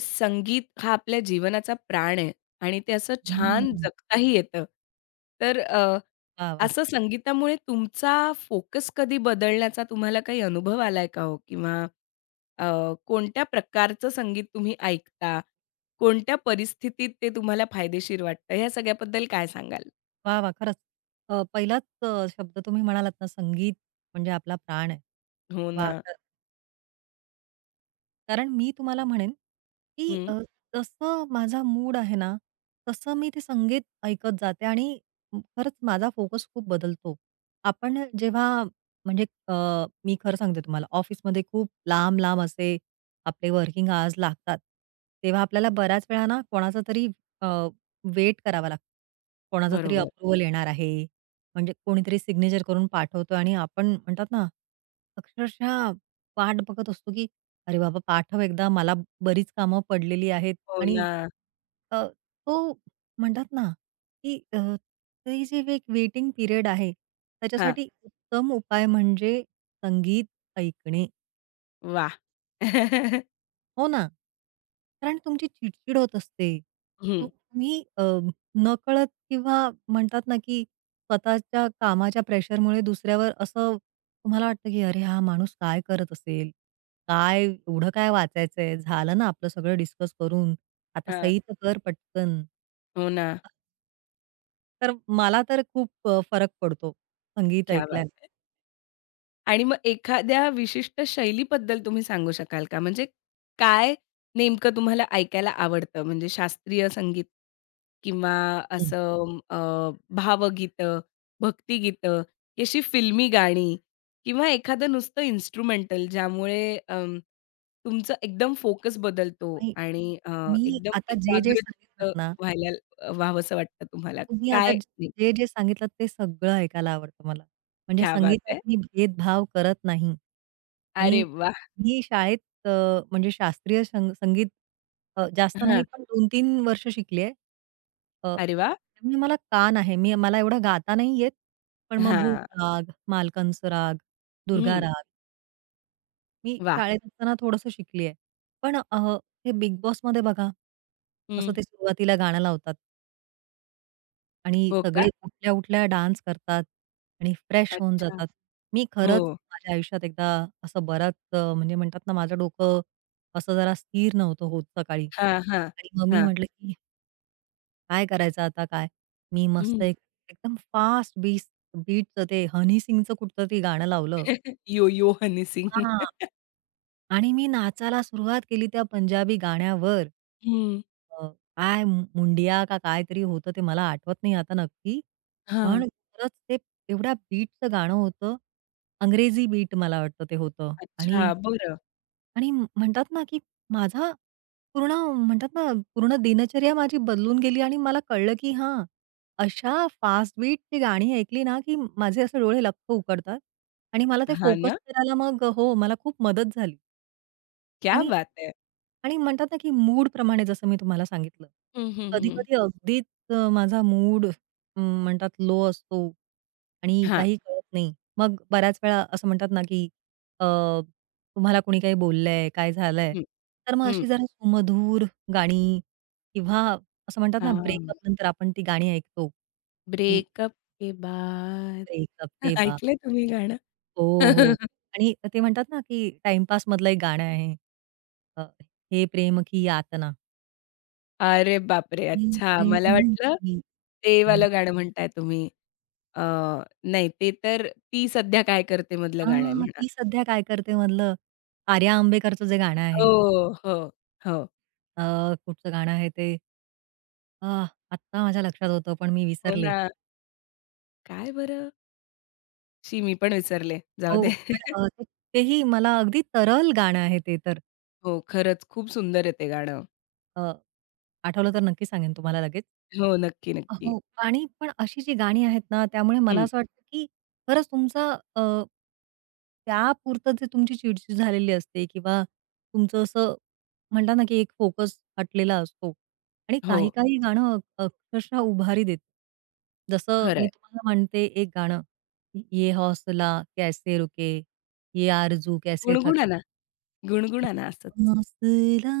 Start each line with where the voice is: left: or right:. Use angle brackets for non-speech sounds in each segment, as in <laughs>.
left: संगीत हा आपल्या जीवनाचा प्राण आहे आणि ते असं छान
right: हम्म.
left: जगताही येतं. तर
right: वाह! वाह!
left: असं संगीतामुळे तुमचा फोकस कधी बदलण्याचा तुम्हाला काही अनुभव आलाय का हो? किंवा अ, कोणत्या प्रकारचं संगीत तुम्ही ऐकता? कोणत्या परिस्थितीत ते तुम्हाला फायदेशीर वाटतं? ह्या सगळ्याबद्दल काय सांगाल?
right: वाह! वाह! खरंच. पहिलाच शब्द तुम्ही म्हणालात ना, संगीत म्हणजे आपला प्राण आहे.
left: हो ना.
right: वाह! कारण मी तुम्हाला म्हणेन, की
left: हं.
right: अ, जसं माझा मूड आहे ना, तसं मी ते संगीत ऐकत जाते आणि खरंच माझा फोकस खूप बदलतो. आपण जेव्हा म्हणजे अ, मी खरं सांगते तुम्हाला ऑफिसमध्ये खूप लांब-लांब असे आपले वर्किंग आवर्स लागतात. तेव्हा आपल्याला बऱ्याच वेळा ना कोणाचा तरी वेट करावा लागतो. कोणाचा तरी
left: बरोबर.
right: अप्रूव्हल येणार आहे. म्हणजे कोणीतरी सिग्नेचर करून पाठवतो आणि आपण म्हणतात ना, अक्षरशः वाट बघत असतो, की अरे बाबा, पाठव एकदा मला बरीच कामं पडलेली आहेत
left: हो
right: आणि
left: ना.
right: अ, तो म्हणतात ना, की ते जे एक वेटिंग पिरियड आहे,
left: हां.
right: त्याच्यासाठी उत्तम उपाय म्हणजे संगीत ऐकणे.
left: वाह! <laughs>
right: हो ना. कारण तुमची चिडचिड होत असते. तु
left: हं.
right: तुम्ही नकळत किंवा म्हणतात ना, की स्वतःच्या कामाच्या प्रेशरमुळे दुसऱ्यावर असं तुम्हाला वाटतं, की "अरे, हा माणूस काय करत असेल? काय एवढं काय वाचायचंय? झालं ना आपलं सगळं डिस्कस करून. आता
left: हां.
right: सही तर कर पटकन."
left: हो ना.
right: तर मला तर खूप फरक पडतो संगीत
left: क्या
right: ऐकल्याने.
left: बात आणि मग एखाद्या विशिष्ट शैलीबद्दल तुम्ही सांगू शकाल का? म्हणजे काय नेमकं तुम्हाला ऐकायला आवडतं? म्हणजे शास्त्रीय संगीत किंवा
right: हं.
left: असं भावगीतं, भक्तिगीतं, की अशी फिल्मी गाणी किंवा एखादं नुसतं इन्स्ट्रुमेंटल ज्यामुळे तुमचं एकदम फोकस बदलतो
right: नाही,
left: आणि
right: मी
left: एकदम
right: आता जे
left: एकाग्रचित्त
right: सांगितलत ना
left: व्हायला व्हावंसं वाटतं तुम्हाला?
right: तुम्ही आता
left: काय?
right: जे सांगितलत ते सगळं ऐकायला आवडतं मला. म्हणजे
left: क्या बात
right: संगीतात
left: है!
right: मी भेदभाव करत नाही. आणि
left: अरे वाह!
right: मी शाळेत अ, म्हणजे शास्त्रीय संगीत जास्त नाही
left: हां.
right: पण 2-3 वर्ष शिकली आहे.
left: अरे वाह!
right: त्यामुळे मला कान आहे. मी मला एवढं गाता नाही येत. पण मग भूप
left: हां.
right: राग, मालकंस राग, दुर्गा
left: हं.
right: राग मी
left: वाह!
right: शाळेत असताना थोडंसं शिकली आहे. पण हे बिग बॉसमध्ये बघा, कसं
left: हं.
right: ते सुरुवातीला गाणं लावतात. आणि
left: हो का?
right: सगळे उठल्या-उठल्या डान्स करतात आणि फ्रेश होऊन
left: अच्छा.
right: जातात. मी खरंच
left: हो.
right: माझ्या आयुष्यात एकदा असं बराच म्हणजे म्हणतात ना, माझं डोकं असं जरा स्थिर नव्हतं होत सकाळी
left: हां, हां,
right: आणि मग मी
left: हां.
right: म्हटलं, की काय करायचं आता काय? मी मस्त
left: हं.
right: एक एकदम फास्ट बीस बीटचं ते हनी सिंगचं कुठचं ते गाणं लावलं.
left: <laughs> यो-यो हनी सिंग.
right: हां. आणि मी नाचायला सुरुवात केली त्या पंजाबी गाण्यावर.
left: हं.
right: अ, काय मुंडिया का काहीतरी होतं ते मला आठवत नाही आता नक्की.
left: हां.
right: पण खरंच ते एवढ्या बीटचं गाणं होतं. अंग्रेजी बीट मला वाटतं ते होतं आणि
left: अच्छा, बरं.
right: आणि म- म्हणतात ना, की माझा पूर्ण म्हणतात ना, पूर्ण दिनचर्या माझी बदलून गेली आणि मला कळलं, की हां, अशा फास्ट बीटची गाणी ऐकली ना, की माझे असे डोळे लख्ख उघडतात आणि मला ते
left: हां
right: फोकस
left: ना?
right: करायला मग हो, मला खूप मदत झाली
left: क्या
right: आणि
left: बात है!
right: आणि म्हणतात ना, की मूडप्रमाणे जसं मी तुम्हाला सांगितलं.
left: हं, हं, हं.
right: कधी-कधी अगदीच माझा मूड म्हणतात लो असतो आणि
left: हां.
right: काही कळत नाही. मग बऱ्याच वेळा असं म्हणतात ना, की अ, तुम्हाला कोणी काही बोललंय, काय झालंय?
left: हं.
right: तर मग
left: हं.
right: अशी जरा सुमधूर गाणी किंवा असं म्हणतात ना,
left: हां.
right: ब्रेकअप नंतर आपण ती गाणी ऐकतो, की
left: ब्रेकअप के बाद.
right: ब्रेकअप के बाद
left: ऐकलंय तुम्ही गाणं?
right: हो, हो.
left: <laughs>
right: आणि ते म्हणतात ना, की टाईमपासमधलं एक गाणं आहे. अ, हे प्रेम की यातना.
left: अरे बापरे!
right: प्रेम
left: अच्छा, मला
right: प्रेम
left: वाटलं
right: प्रिय.
left: ते वालं गाणं म्हणताय तुम्ही. अ, नाही ते तर "ती सध्या काय करते" मधलं गाणं आहे
right: हां,
left: म्हणा.
right: ती सध्या काय करते मधलं आर्या आंबेकरचं जे गाणं आहे,
left: हो, हो, हो.
right: अ, कुठचं गाणं आहे ते? अ, आत्ता माझ्या लक्षात होतं, पण मी
left: हो
right: विसरले.
left: ना. काय बरं? शी मी पण विसरले. जाऊ दे.
right: हो, पण
left: <laughs>
right: तेही मला अगदी तरल गाणं आहे ते तर.
left: हो, खरंच खूप सुंदर आहे ते गाणं.
right: अ, आठवलं तर नक्की सांगेन तुम्हाला लगेच.
left: हो, नक्की, नक्की.
right: हो. आणि पण अशी जी गाणी आहेत ना, त्यामुळे मला
left: हं.
right: असं वाटतं, की खरंच तुमचा अ, त्यापुरतं जे तुमची चिड झालेली असते किंवा तुमचं असं म्हणतात ना, की एक फोकस हटलेला असतो आणि
left: हो,
right: काही-काही गाणं अक्षरशः उभारी देतं. जसं मी
left: खरं
right: तुम्हाला म्हणते एक गाणं, "ये हौसला कैसे रुके, ये आरज़ू कैसे थकी,
left: गुणगुणा ना, गुणगुणा ना असंच.
right: ये हौसला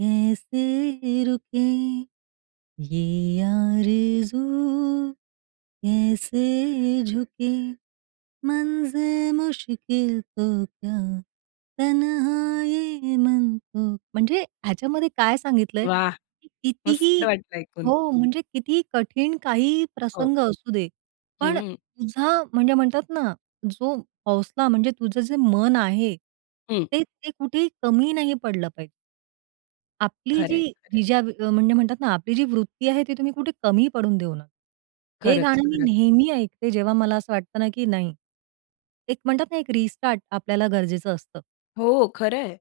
right: कैसे रुके." ये आरज़ू कैसे झुके मंज़िल मुश्किल तो क्या तन्हा ये मन तो म्हणजे ह्याच्यामध्ये काय सांगितलंय,
left: वाह!
right: की कितीही
left: मस्त वाटलं ऐकून.
right: हो, म्हणजे कितीही कठीण काही
left: हो.
right: प्रसंग असू दे, पण
left: हं,
right: तुझा म्हणजे म्हणतात ना, जो हौसला म्हणजे तुझं जे मन आहे,
left: हं.
right: ते ते कुठेही कमी नाही पडलं पाहिजे. आपली
left: खरं
right: जी
left: आहे, खरं आहे.
right: म्हणजे म्हणतात ना, आपली जी वृत्ती आहे, ती तुम्ही कुठे कमी पडून देऊ नका. हे
left: खरंच,
right: गाणं मी
left: खरंच.
right: नेहमी ऐकते, जेव्हा मला असं वाटतं ना, की नाही, एक म्हणतात ना, एक रिस्टार्ट आपल्याला गरजेचं असतं.
left: हो, खरं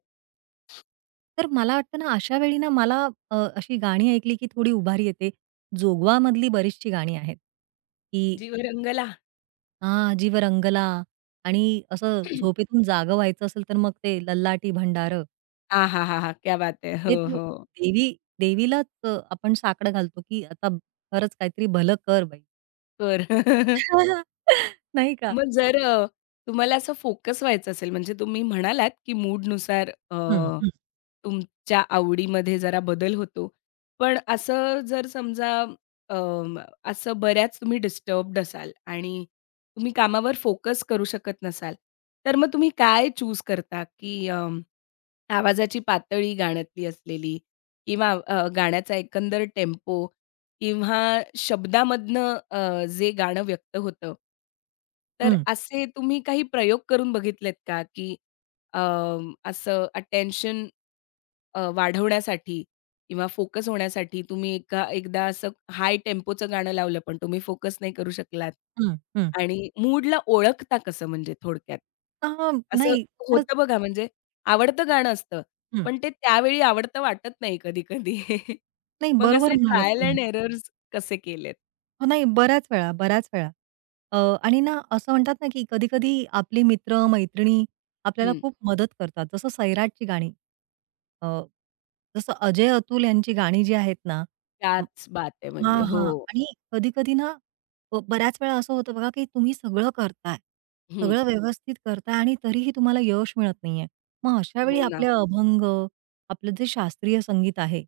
right: तर मला वाटतं ना, अशा वेळी ना, मला अशी गाणी ऐकली, की थोडी उभारी येते. जोगवामधली बरीचशी गाणी आहेत, की
left: जीव रंगला.
right: "आ जीव रंगला" आणि असं
left: <clears throat>
right: झोपेतून जागं व्हायचं असेल, तर मग ते ललाटी भंडार.
left: आहाहाहा! क्या बात है! हो,
right: म्हणजे ती
left: हो.
right: देवी देवीलाच आपण साकडं घालतो, की आता खरंच काहीतरी भलं कर बाई.
left: तर <laughs>
right: <laughs> नाही का?
left: मग जर तुम्हाला असं फोकस व्हायचं असेल, म्हणजे तुम्ही म्हणालात, की मूडनुसार
right: हं, हं,
left: तुमच्या आवडीमध्ये जरा बदल होतो. पण असं जर समजा अ, असं बऱ्याच तुम्ही डिस्टर्ब्ड असाल आणि तुम्ही कामावर फोकस करू शकत नसाल, तर मग तुम्ही काय चूज करता? की आवाजाची पातळी गाण्यातली असलेली किंवा गाण्याचा एकंदर टेम्पो किंवा शब्दामधनं जे गाणं व्यक्त होतं. तर
right: हं,
left: असे तुम्ही काही प्रयोग करून बघितलेत का, की अ, असं अटेन्शन वाढवण्यासाठी किंवा फोकस होण्यासाठी तुम्ही एका एकदा असं हाय टेम्पोचं गाणं लावलं, पण तुम्ही फोकस नाही करू शकलात
right: हं, हं.
left: आणि मूडला ओळखता कसं म्हणजे थोडक्यात?
right: हां,
left: असं
right: नाही खरंच.
left: होतं बघा म्हणजे आवडतं गाणं असतं,
right: हं.
left: पण ते त्यावेळी आवडतं वाटत नाही कधी-कधी.
right: नाही
left: मग
right: बरोबर
left: असे
right: म्हणालात
left: ट्रायल
right: तुम्ही.
left: एंड एरर्स कसे केलेत?
right: हो, नाही बऱ्याच वेळा, बऱ्याच वेळा. अ, आणि ना असं म्हणतात ना, की कधी-कधी आपले मित्र, मैत्रिणी आपल्याला
left: हं.
right: खूप मदत करतात. जसं सैराटची गाणी. अ, जसं अजय-अतुल यांची गाणी जी आहेत ना,
left: त्याच बात आहे म्हणजे
right: हां,
left: हो.
right: हां. आणि कधी-कधी ना बऱ्याच वेळा असं होतं बघा, की तुम्ही सगळं करताय.
left: हं.
right: सगळं व्यवस्थित करताय आणि तरीही तुम्हाला यश मिळत नाहीये. मग अशा वेळी
left: हो ना.
right: आपले अभंग, आपलं जे शास्त्रीय संगीत आहे,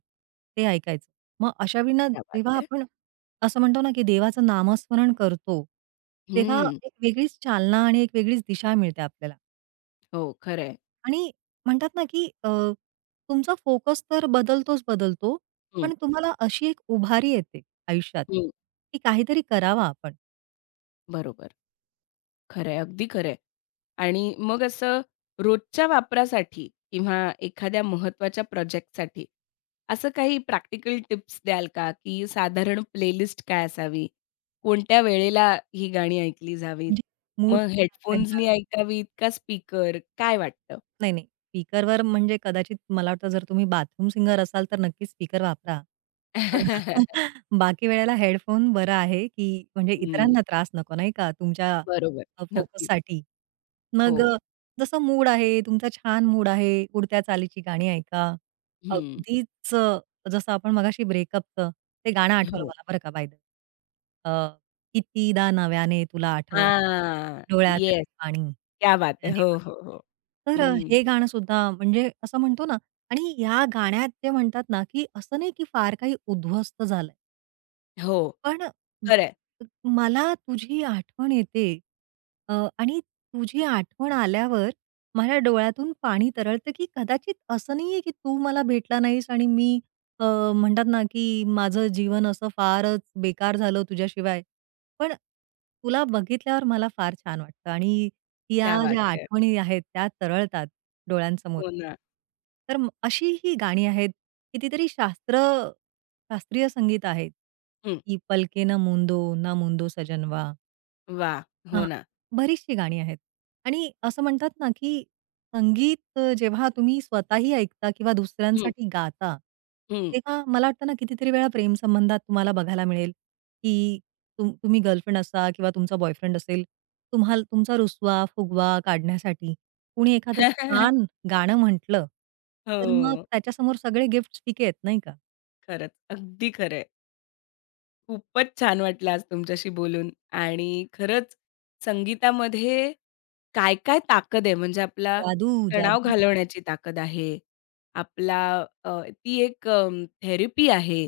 right: ते ऐकायचं. मग अशा वेळी ना
left: क्या बात
right: जेव्हा
left: है!
right: आपण असं म्हणतो ना, की देवाचं नामस्मरण करतो, तेव्हा
left: हं.
right: एक वेगळीच चालना आणि एक वेगळीच दिशा मिळते आपल्याला.
left: हो, खरं आहे.
right: आणि म्हणतात ना, की तुमचा फोकस तर बदलतोच बदलतो,
left: हं,
right: पण तुम्हाला अशी एक उभारी येते आयुष्यात,
left: हं.
right: की काहीतरी करावा आपण.
left: बरोबर. खरं आहे, अगदी खरं आहे. आणि मग असं रोजच्या वापरासाठी किंवा एखाद्या महत्त्वाच्या प्रोजेक्टसाठी असं काही प्रॅक्टिकल टिप्स द्याल का, की साधारण प्लेलिस्ट काय असावी? कोणत्या वेळेला ही गाणी ऐकली जावीत?
right: म्हणजे मूड
left: मग हेडफोन्सनी ऐकावीत का स्पीकर? काय वाटतं?
right: नाही, नाही. स्पीकरवर म्हणजे कदाचित मला वाटतं जर तुम्ही बाथरूम सिंगर असाल तर नक्कीच स्पीकर वापरा. पण <laughs> बाकी वेळेला हेडफोन बरा आहे, की म्हणजे
left: हं.
right: इतरांना त्रास नको नाही का तुमच्या
left: बरोबर. नक्कीच.
right: फोकससाठी.
left: हो.
right: मग जसं मूड आहे, तुमचा छान मूड आहे, उडत्या चालीची गाणी ऐका.
left: हं.
right: अगदीच जसं आपण मगाशी ब्रेकअपचं ते गाणं आठवलं
left: हो.
right: मला बरं का बाय कितीदा नव्याने तुला आठवावं,
left: हां.
right: डोळ्यातले
left: येस.
right: पाणी
left: क्या बात है!
right: नव्याने
left: हो, हो, हो.
right: वहावे. तर
left: हं.
right: हे गाणं सुद्धा म्हणजे असं म्हणतो ना आणि या गाण्यात ते म्हणतात ना, की असं नाही की फार काही उद्ध्वस्त झालंय.
left: हो.
right: पण म
left: खरं आहे.
right: मला तुझी आठवण येते अ, आणि तुझी आठवण आल्यावर माझ्या डोळ्यातून पाणी तरळतं, की कदाचित असं नाहीये, की तू मला भेटला नाहीस आणि मी अ, म्हणतात ना, की माझं जीवन असं फारच बेकार झालं तुझ्याशिवाय. पण तुला बघितल्यावर मला फार छान वाटतं आणि या
left: क्या बात
right: ज्या
left: है!
right: आठवणी आहेत त्या तरळतात डोळ्यांसमोर.
left: हो ना.
right: तर अशी ही गाणी आहेत, कितीतरी शास्त्रीय संगीत आहेत.
left: हं.
right: ती पलके ना मुंदो, ना मुंदो सजनवा
left: वाह! हो
right: हां,
left: ना.
right: बरीचशी गाणी आहेत. आणि असं म्हणतात ना, की संगीत जेव्हा तुम्ही स्वतःही ऐकता किंवा
left: हं,
right: दुसऱ्यांसाठी गाता,
left: हं.
right: तेव्हा मला वाटतं ना, कितीतरी वेळा प्रेमसंबंधात तुम्हाला बघायला मिळेल, की तुम्ही गर्लफ्रेंड असा किंवा तुमचा बॉयफ्रेंड असेल, तुम्हाला तुमचा रुसवा-फुगवा काढण्यासाठी कुणी एखादं छान
left: <laughs>
right: गाणं म्हटलं, तर मग
left: हो.
right: त्याच्यासमोर सगळे गिफ्ट्स फिके आहेत, नाही का?
left: खरंच. अगदी खरं आहे. खूपच छान वाटलं आज तुमच्याशी बोलून आणि खरंच संगीतामध्ये काय काय ताकद आहे म्हणजे आपला
right: जादू,
left: तणाव
right: जादू.
left: हम्म. घालवण्याची ताकद आहे. आपला ती एक थेरपी आहे.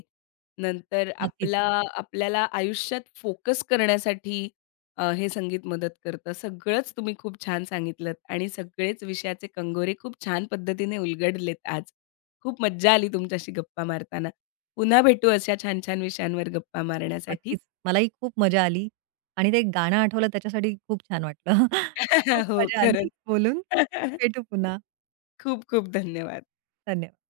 left: नंतर
right: नक्कीच.
left: आपला आपल्याला आयुष्यात फोकस करण्यासाठी हे संगीत मदत करतं. सगळंच तुम्ही खूप छान सांगितलत आणि सगळेच विषयाचे कंगोरे खूप छान पद्धतीने उलगडलेत आज. खूप मज्जा आली तुमच्याशी गप्पा मारताना. पुन्हा भेटू अशा छान-छान विषयांवर गप्पा मारण्यासाठी.
right: नक्कीच. मलाही खूप मजा आली आणि ते गाणं आठवलं त्याच्यासाठी खूप छान वाटलं. <laughs> खूप
left: <laughs> हो,
right: मजा आली
left: खरंच.
right: बोलून.
left: <laughs>
right: भेटू पुन्हा.
left: खूप खूप धन्यवाद.
right: धन्यवाद.